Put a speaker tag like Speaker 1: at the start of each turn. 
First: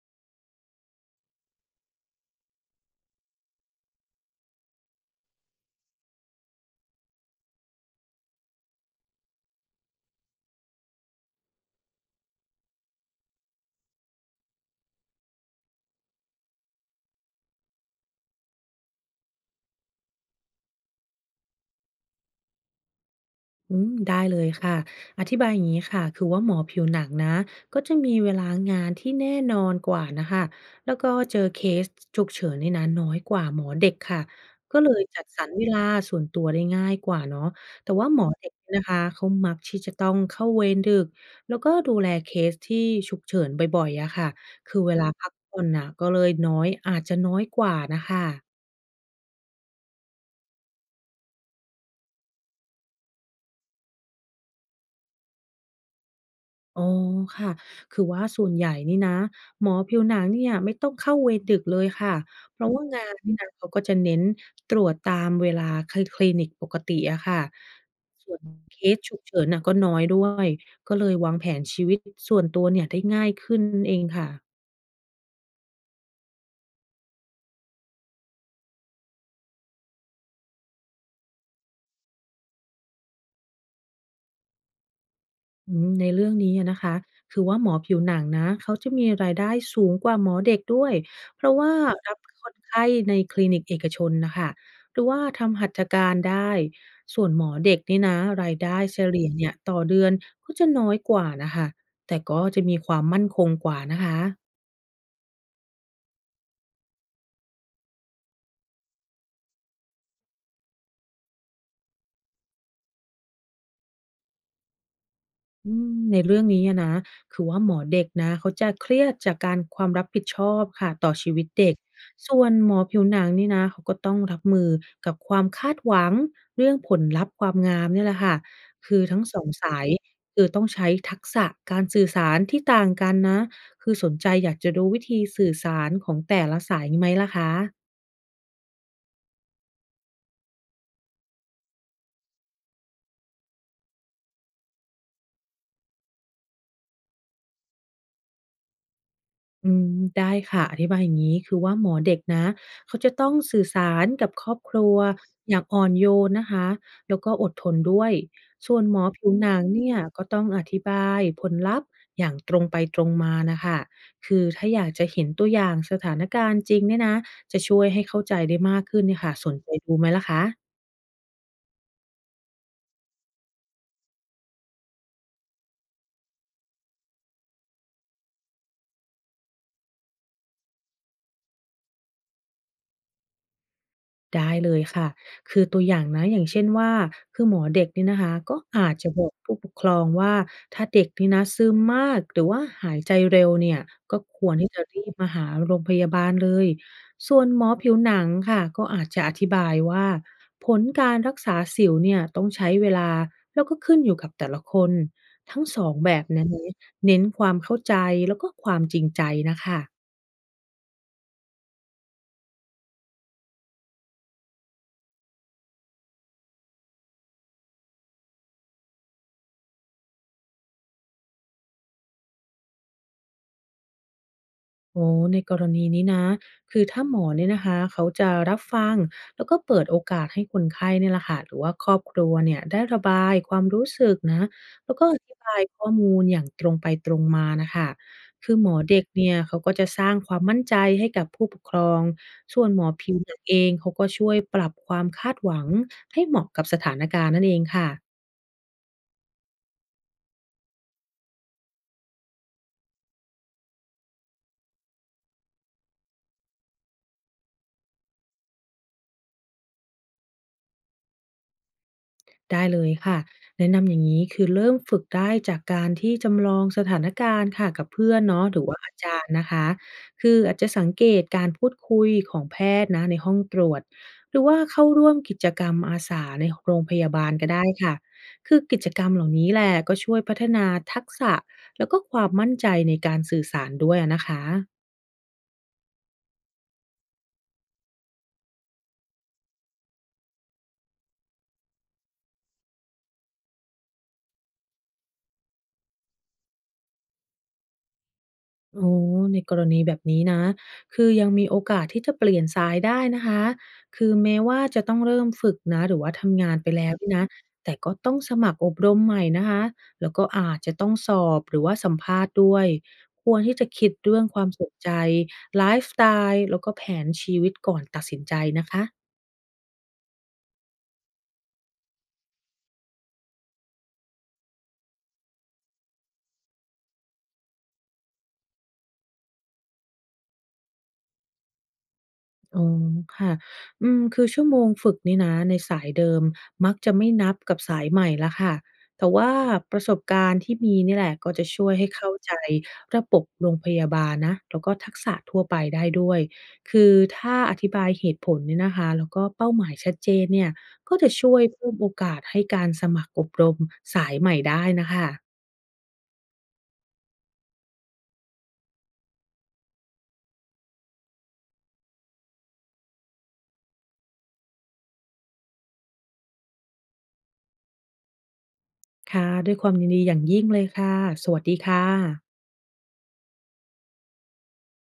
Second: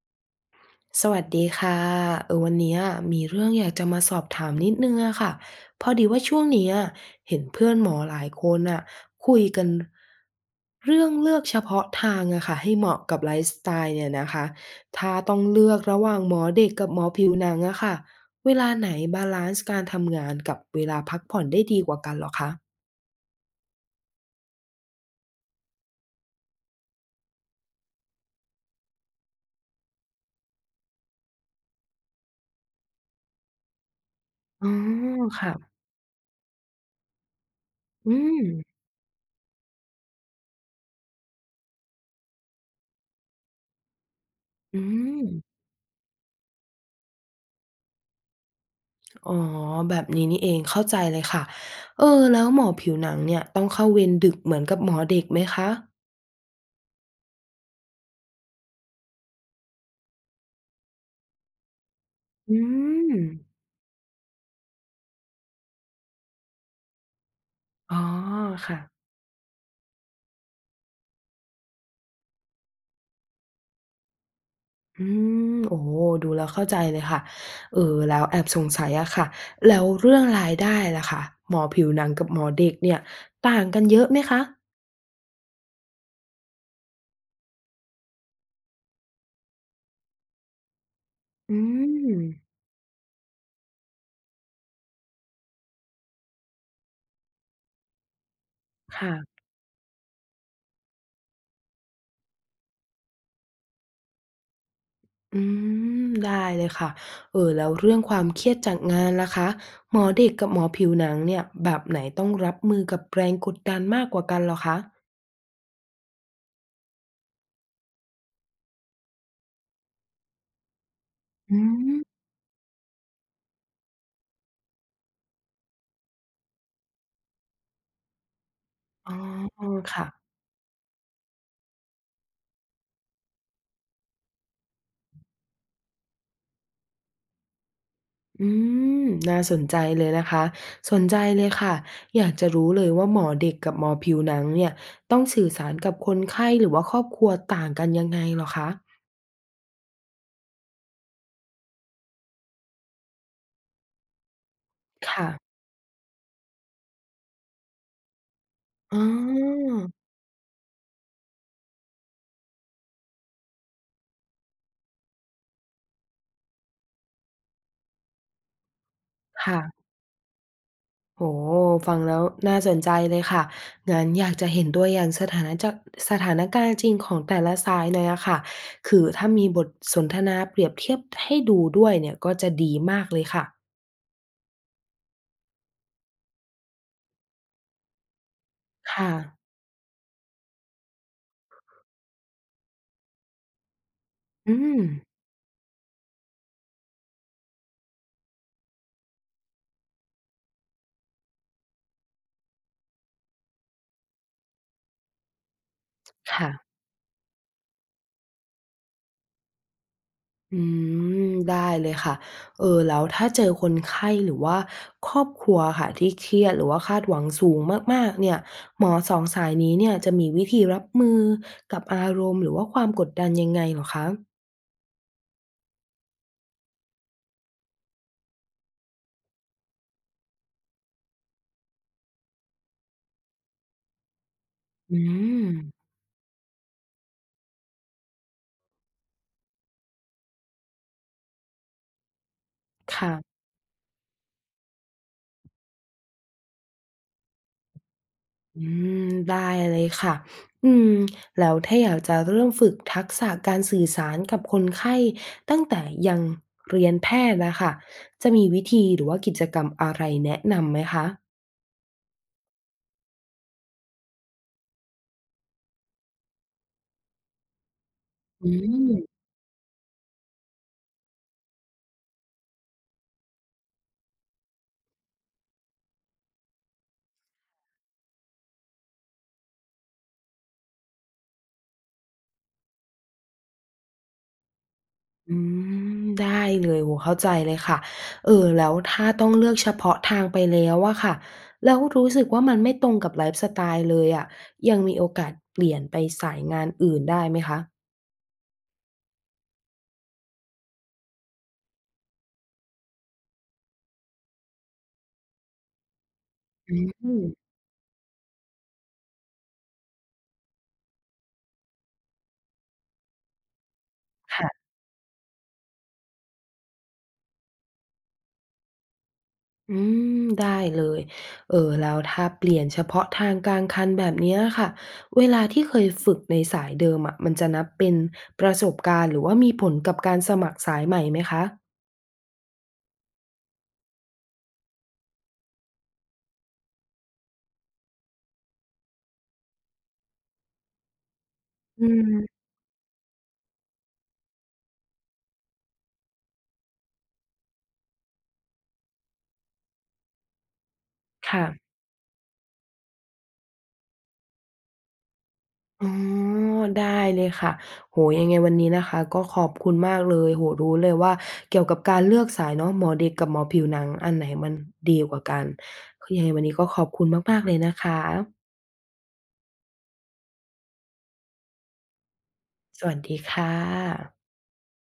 Speaker 1: สวัสดีค่ะวันเนี้ยมีเรื่องอยากจะมาสอบถามนิดนึงอะค่ะพอดีว่าช่วงเนี้ยเห็นเพื่อนหมอหลายคนอะคุยกันเรื่องเลือกเฉพาะทางอะค่ะให้เหมาะกับไลฟ์สไตล์เนี่ยนะคะถ้าต้องเลือกระหว่างหมอเด็กกับหมอผิวหนังอะค่ะเวลาไหนบาลันซ์การทำงานกับเวลาพักผ่อนได้ดีกว่ากันเหรอคะ
Speaker 2: ได้เลยค่ะอธิบายอย่างนี้ค่ะคือว่าหมอผิวหนังนะก็จะมีเวลางานที่แน่นอนกว่านะคะแล้วก็เจอเคสฉุกเฉินนี่นะน้อยกว่าหมอเด็กค่ะ
Speaker 1: อ๋อ
Speaker 2: ก็เลยจัดสรรเว
Speaker 1: ค่ะ
Speaker 2: ลาส่วนตัวได้ง่ายกว่าเนาะแต่ว่า
Speaker 1: อื
Speaker 2: หมอ
Speaker 1: ม
Speaker 2: เด็กเนี่ยนะคะเขามักที่จะต้องเข้าเวรดึกแล้วก็ดูแลเคสที่ฉุกเฉินบ่อยๆอะค่ะคือ
Speaker 1: อื
Speaker 2: เวลา
Speaker 1: ม
Speaker 2: พักผ่อนน่ะก็เลยน้อยอาจจะน้อยกว่านะคะ
Speaker 1: อ๋อแบบนี้นี่เองเข้าใจเลยค่ะเออแล้วหมอผิวหนังเนี่ยต้องเข้าเวรดึกเหมือนกับหมอเด็กไหมคะ
Speaker 2: อ๋อค่ะ คือว่าส่วนใหญ่นี่นะหมอผิวหนังเนี่ยไม่ต้องเข้าเวรดึกเลยค่ะ
Speaker 1: อื
Speaker 2: เพราะว่างา
Speaker 1: ม
Speaker 2: นนี่นะเขาก็จะเน้นตรวจตามเวลาคลิคลินิกปกติอะค่ะ
Speaker 1: อ๋อ
Speaker 2: ส่วนเค
Speaker 1: ค่ะ
Speaker 2: สฉุกเฉินน่ะก็น้อยด้วย ก็เลยวางแผนชีวิตส่วนตัวเนี่ยได้ง่ายขึ้นนั่นเองค่ะ
Speaker 1: อืมโอ้โฮดูแล้วเข้าใจเลยค่ะเอ่อแล้วแอบสงสัยอะค่ะแล้วเรื่องรายได้ล่ะคะหมอผิวหนังกับหมอเด็กเนี่ยต่างกันเยอะไหมคะ
Speaker 2: ในเรื่องนี้อะนะคะคือว่าหมอผิวหนังนะเขาจะมีรายได้สูงกว่าหมอเด็กด้วยเพ
Speaker 1: อื
Speaker 2: ราะว่ารับค
Speaker 1: ม
Speaker 2: นไข้ในคลินิกเอกชนนะคะหรือว่าทำหัตถการได้ส่วนหมอเด็กนี่นะรายได้เฉลี่ย
Speaker 1: ค่ะ
Speaker 2: เนี่ยต่อเดือนก็จะน้อยกว่านะคะแต่ก็จะมีความมั่นคงกว่านะคะ
Speaker 1: อืมได้เลยค่ะแล้วเรื่องความเครียดจากงานล่ะคะหมอเด็กกับหมอผิวหนังเนี่ยแบบไหนต้องรับมือกับแรงกดดันมากกว่ากันเหรอคะ
Speaker 2: ในเรื่องนี้อะนะคือว่าหมอเด็กนะเขาจะเครียดจากการความรับผิดชอบค่ะต่อชีวิต
Speaker 1: อื
Speaker 2: เด็ก
Speaker 1: ม
Speaker 2: ส่วนหมอผิวหนังนี่นะเขาก็ต้องรับมือกับความคาดหวังเรื่องผลลัพธ์ความงามเนี่ยแหละค่ะคือ
Speaker 1: อ๋อ
Speaker 2: ทั้ง2สาย
Speaker 1: ค่ะ
Speaker 2: คือต้องใช้ทักษะการสื่อสารที่ต่างกันนะคือสนใจอยากจะรู้วิธีสื่อสารของแต่ละสายนีไหมล่ะคะ
Speaker 1: อืมน่าสนใจเลยนะคะสนใจเลยค่ะอยากจะรู้เลยว่าหมอเด็กกับหมอผิวหนังเนี่ยต้องสื่อสารกับคนไข้หรือว่าครอบครัวต่างกันยังไงเหรอคะ
Speaker 2: อืมได้ค่ะอธิบายอย่างนี้คือว่าหมอเด็กนะเขาจะต้องสื่อสารกับครอบครัว
Speaker 1: ค่ะ
Speaker 2: อย่างอ่อนโยนนะคะแล้วก็อดทนด้วยส่วนหม
Speaker 1: อ๋
Speaker 2: อผิวหนัง
Speaker 1: อ
Speaker 2: เนี่ยก็ต้องอธิบายผลลัพธ์อย่างตรงไปตรงมานะคะคือถ้าอยากจะเห็นตัวอย่างสถานการณ์จริงเนี่ยนะจะช่วยให้เข้าใจได้มากขึ้นเนี่ยค่ะสน
Speaker 1: ค่ะ
Speaker 2: ใจดูไหมล่ะคะ
Speaker 1: โอ้โฮฟังแล้วน่าสนใจเลยค่ะงั้นอยากจะเห็นตัวอย่างสถานการณ์จริงของแต่ละสายหน่อยอะค่ะคือถ้ามีบทสนทนาเปรียบเทียบให้ดูด้วยเนี่ยก็จะดีมากเลยค่ะ
Speaker 2: ได้เลยค่ะ คือตัวอย่างนะอย่างเช่นว่า คือหมอเด็กเนี่ยนะคะก็อาจจะ
Speaker 1: ค่ะ
Speaker 2: บอกผู้ปกครองว่าถ้าเด็กนี่นะซึมมากหรือว่าหายใจเร็วเนี่ยก็คว
Speaker 1: อื
Speaker 2: รที่จะ
Speaker 1: ม
Speaker 2: รีบมาหาโรงพยาบาลเลยส่วนหมอผิวหนังค่ะก็อาจจะอธิบายว่าผลการรักษาสิวเนี่ยต้องใช้เวลา แล้วก็ขึ้นอยู่กับแต่ละคน ทั้งสองแบบนั้น
Speaker 1: ค่ะ
Speaker 2: นะเน้นความเข้าใจ แล้วก็ความจริงใจนะคะ
Speaker 1: อืมได้เลยค่ะแล้วถ้าเจอคนไข้หรือว่าครอบครัวค่ะที่เครียดหรือว่าคาดหวังสูงมากๆเนี่ยหมอสองสายนี้เนี่ยจะมีวิธีรับมือกับอารมณ์หรือว่าความกดดันยังไงเหรอคะ
Speaker 2: โอ้ในกรณีนี้นะคือถ้าหมอเนี่ยนะคะเขาจะรับฟังแล้วก็เปิดโอกาสให้คนไข้เนี่ยแหละค่ะหรือว่าครอบครัวเนี่ยได้ระบายความรู้สึกนะแล้ว
Speaker 1: อื
Speaker 2: ก็อธิบา
Speaker 1: ม
Speaker 2: ยข้อมูลอย่างตรงไปตรงมานะคะคือหมอเด็กเนี่ยเขาก็จะสร้างความมั่นใจให้กับผู้ปกครอง ส่วนหมอผิ
Speaker 1: ค่ะ
Speaker 2: วหนังเองเขาก็ช่วยปรับความคาดหวังให้เหมาะกับสถานการณ์นั่นเองค่ะ
Speaker 1: อืมได้เลยค่ะอืมแล้วถ้าอยากจะเริ่มฝึกทักษะการสื่อสารกับคนไข้ตั้งแต่ยังเรียนแพทย์น่ะคะจะมีวิธีหรือว่ากิจกรรมอะไรแนะนำไหมคะ
Speaker 2: ได้เลยค่ะแนะนำอย่างนี้คือเริ่มฝึกได้จากการที่จำลองสถานการณ์ค่ะกับเพื่อนเนาะ
Speaker 1: อื
Speaker 2: หรือว่าอา
Speaker 1: ม
Speaker 2: จารย์นะคะคืออาจจะสังเกตการพูดคุยของแพทย์นะในห้องตรวจหรือว่าเข้าร่วมกิจกรรมอาสาในโรงพยาบาลก็ได้ค่ะคือกิจกรรมเหล่านี้แหละก็ช่วยพัฒนาทักษะแล้วก็ความมั่นใจในการสื่อสารด้วยนะคะ
Speaker 1: อืมได้เลยโอ้โฮเข้าใจเลยค่ะแล้วถ้าต้องเลือกเฉพาะทางไปแล้วอะค่ะแล้วรู้สึกว่ามันไม่ตรงกับไลฟ์สไตล์เลยอะยังมีโอกาสเปลี่ยนไปสายงานอื่นได้ไหมคะ
Speaker 2: อ๋อในกรณีแบบนี้นะ คือยังมีโอกาสที่จะเปลี่ยนสายได้นะคะ คือแม้ว่าจะต้องเริ่มฝึกนะหรือว่าทำงานไป
Speaker 1: อื
Speaker 2: แล้วเนี่ยนะ
Speaker 1: ม
Speaker 2: แต่ก็ต้องสมัครอบรมใหม่นะคะ แล้วก็อาจจะต้องสอบหรือว่าสัมภาษณ์ด้วย ควรที่จะคิดเรื่องความส
Speaker 1: ค่ะ
Speaker 2: นใจไลฟ์สไตล์แล้วก็แผนชีวิตก่อนตัดสินใจนะคะ
Speaker 1: อืมได้เลยแล้วถ้าเปลี่ยนเฉพาะทางกลางคันแบบเนี้ยค่ะเวลาที่เคยฝึกในสายเดิมอะมันจะนับเป็นประสบการณ์หรือว่ามีผลกับการสมัครสายใหม่ไหมคะ
Speaker 2: อ๋อค่ะคือชั่วโมงฝึกนี่นะในสายเดิมมักจะไม่นับกับสายใหม่แล้วค่ะแต่ว่าประสบการณ์ที่มีนี่แหละก็จะช่วย
Speaker 1: อื
Speaker 2: ให้เข้า
Speaker 1: ม
Speaker 2: ใจระบบโรงพยาบาลนะแล้วก็ทักษะทั่วไปได้ด้วยคือถ้าอธิบายเหตุผลเนี่ยนะคะแล้วก็เป้าหมายชัดเจนเนี่ยก็จะช่วย
Speaker 1: ค่ะ
Speaker 2: เพิ่มโอกาสให้การสมัครอบรมสายใหม่ได้นะคะ
Speaker 1: อ๋อได้เลยค่ะโอ้โฮยังไงวันนี้นะคะก็ขอบคุณมากเลยโอ้โฮรู้เลยว่าเกี่ยวกับการเลือกสายเนาะหมอเด็กกับหมอผิวหนังอันไหนมันดีกว่ากันคือยังไงวันนี้ก็ขอบคุณมากๆเลยนะคะ
Speaker 2: ค่ะด้วยความยินดีอย่างยิ่งเลยค่ะสวัสดีค่ะ
Speaker 1: สวัสดีค่ะ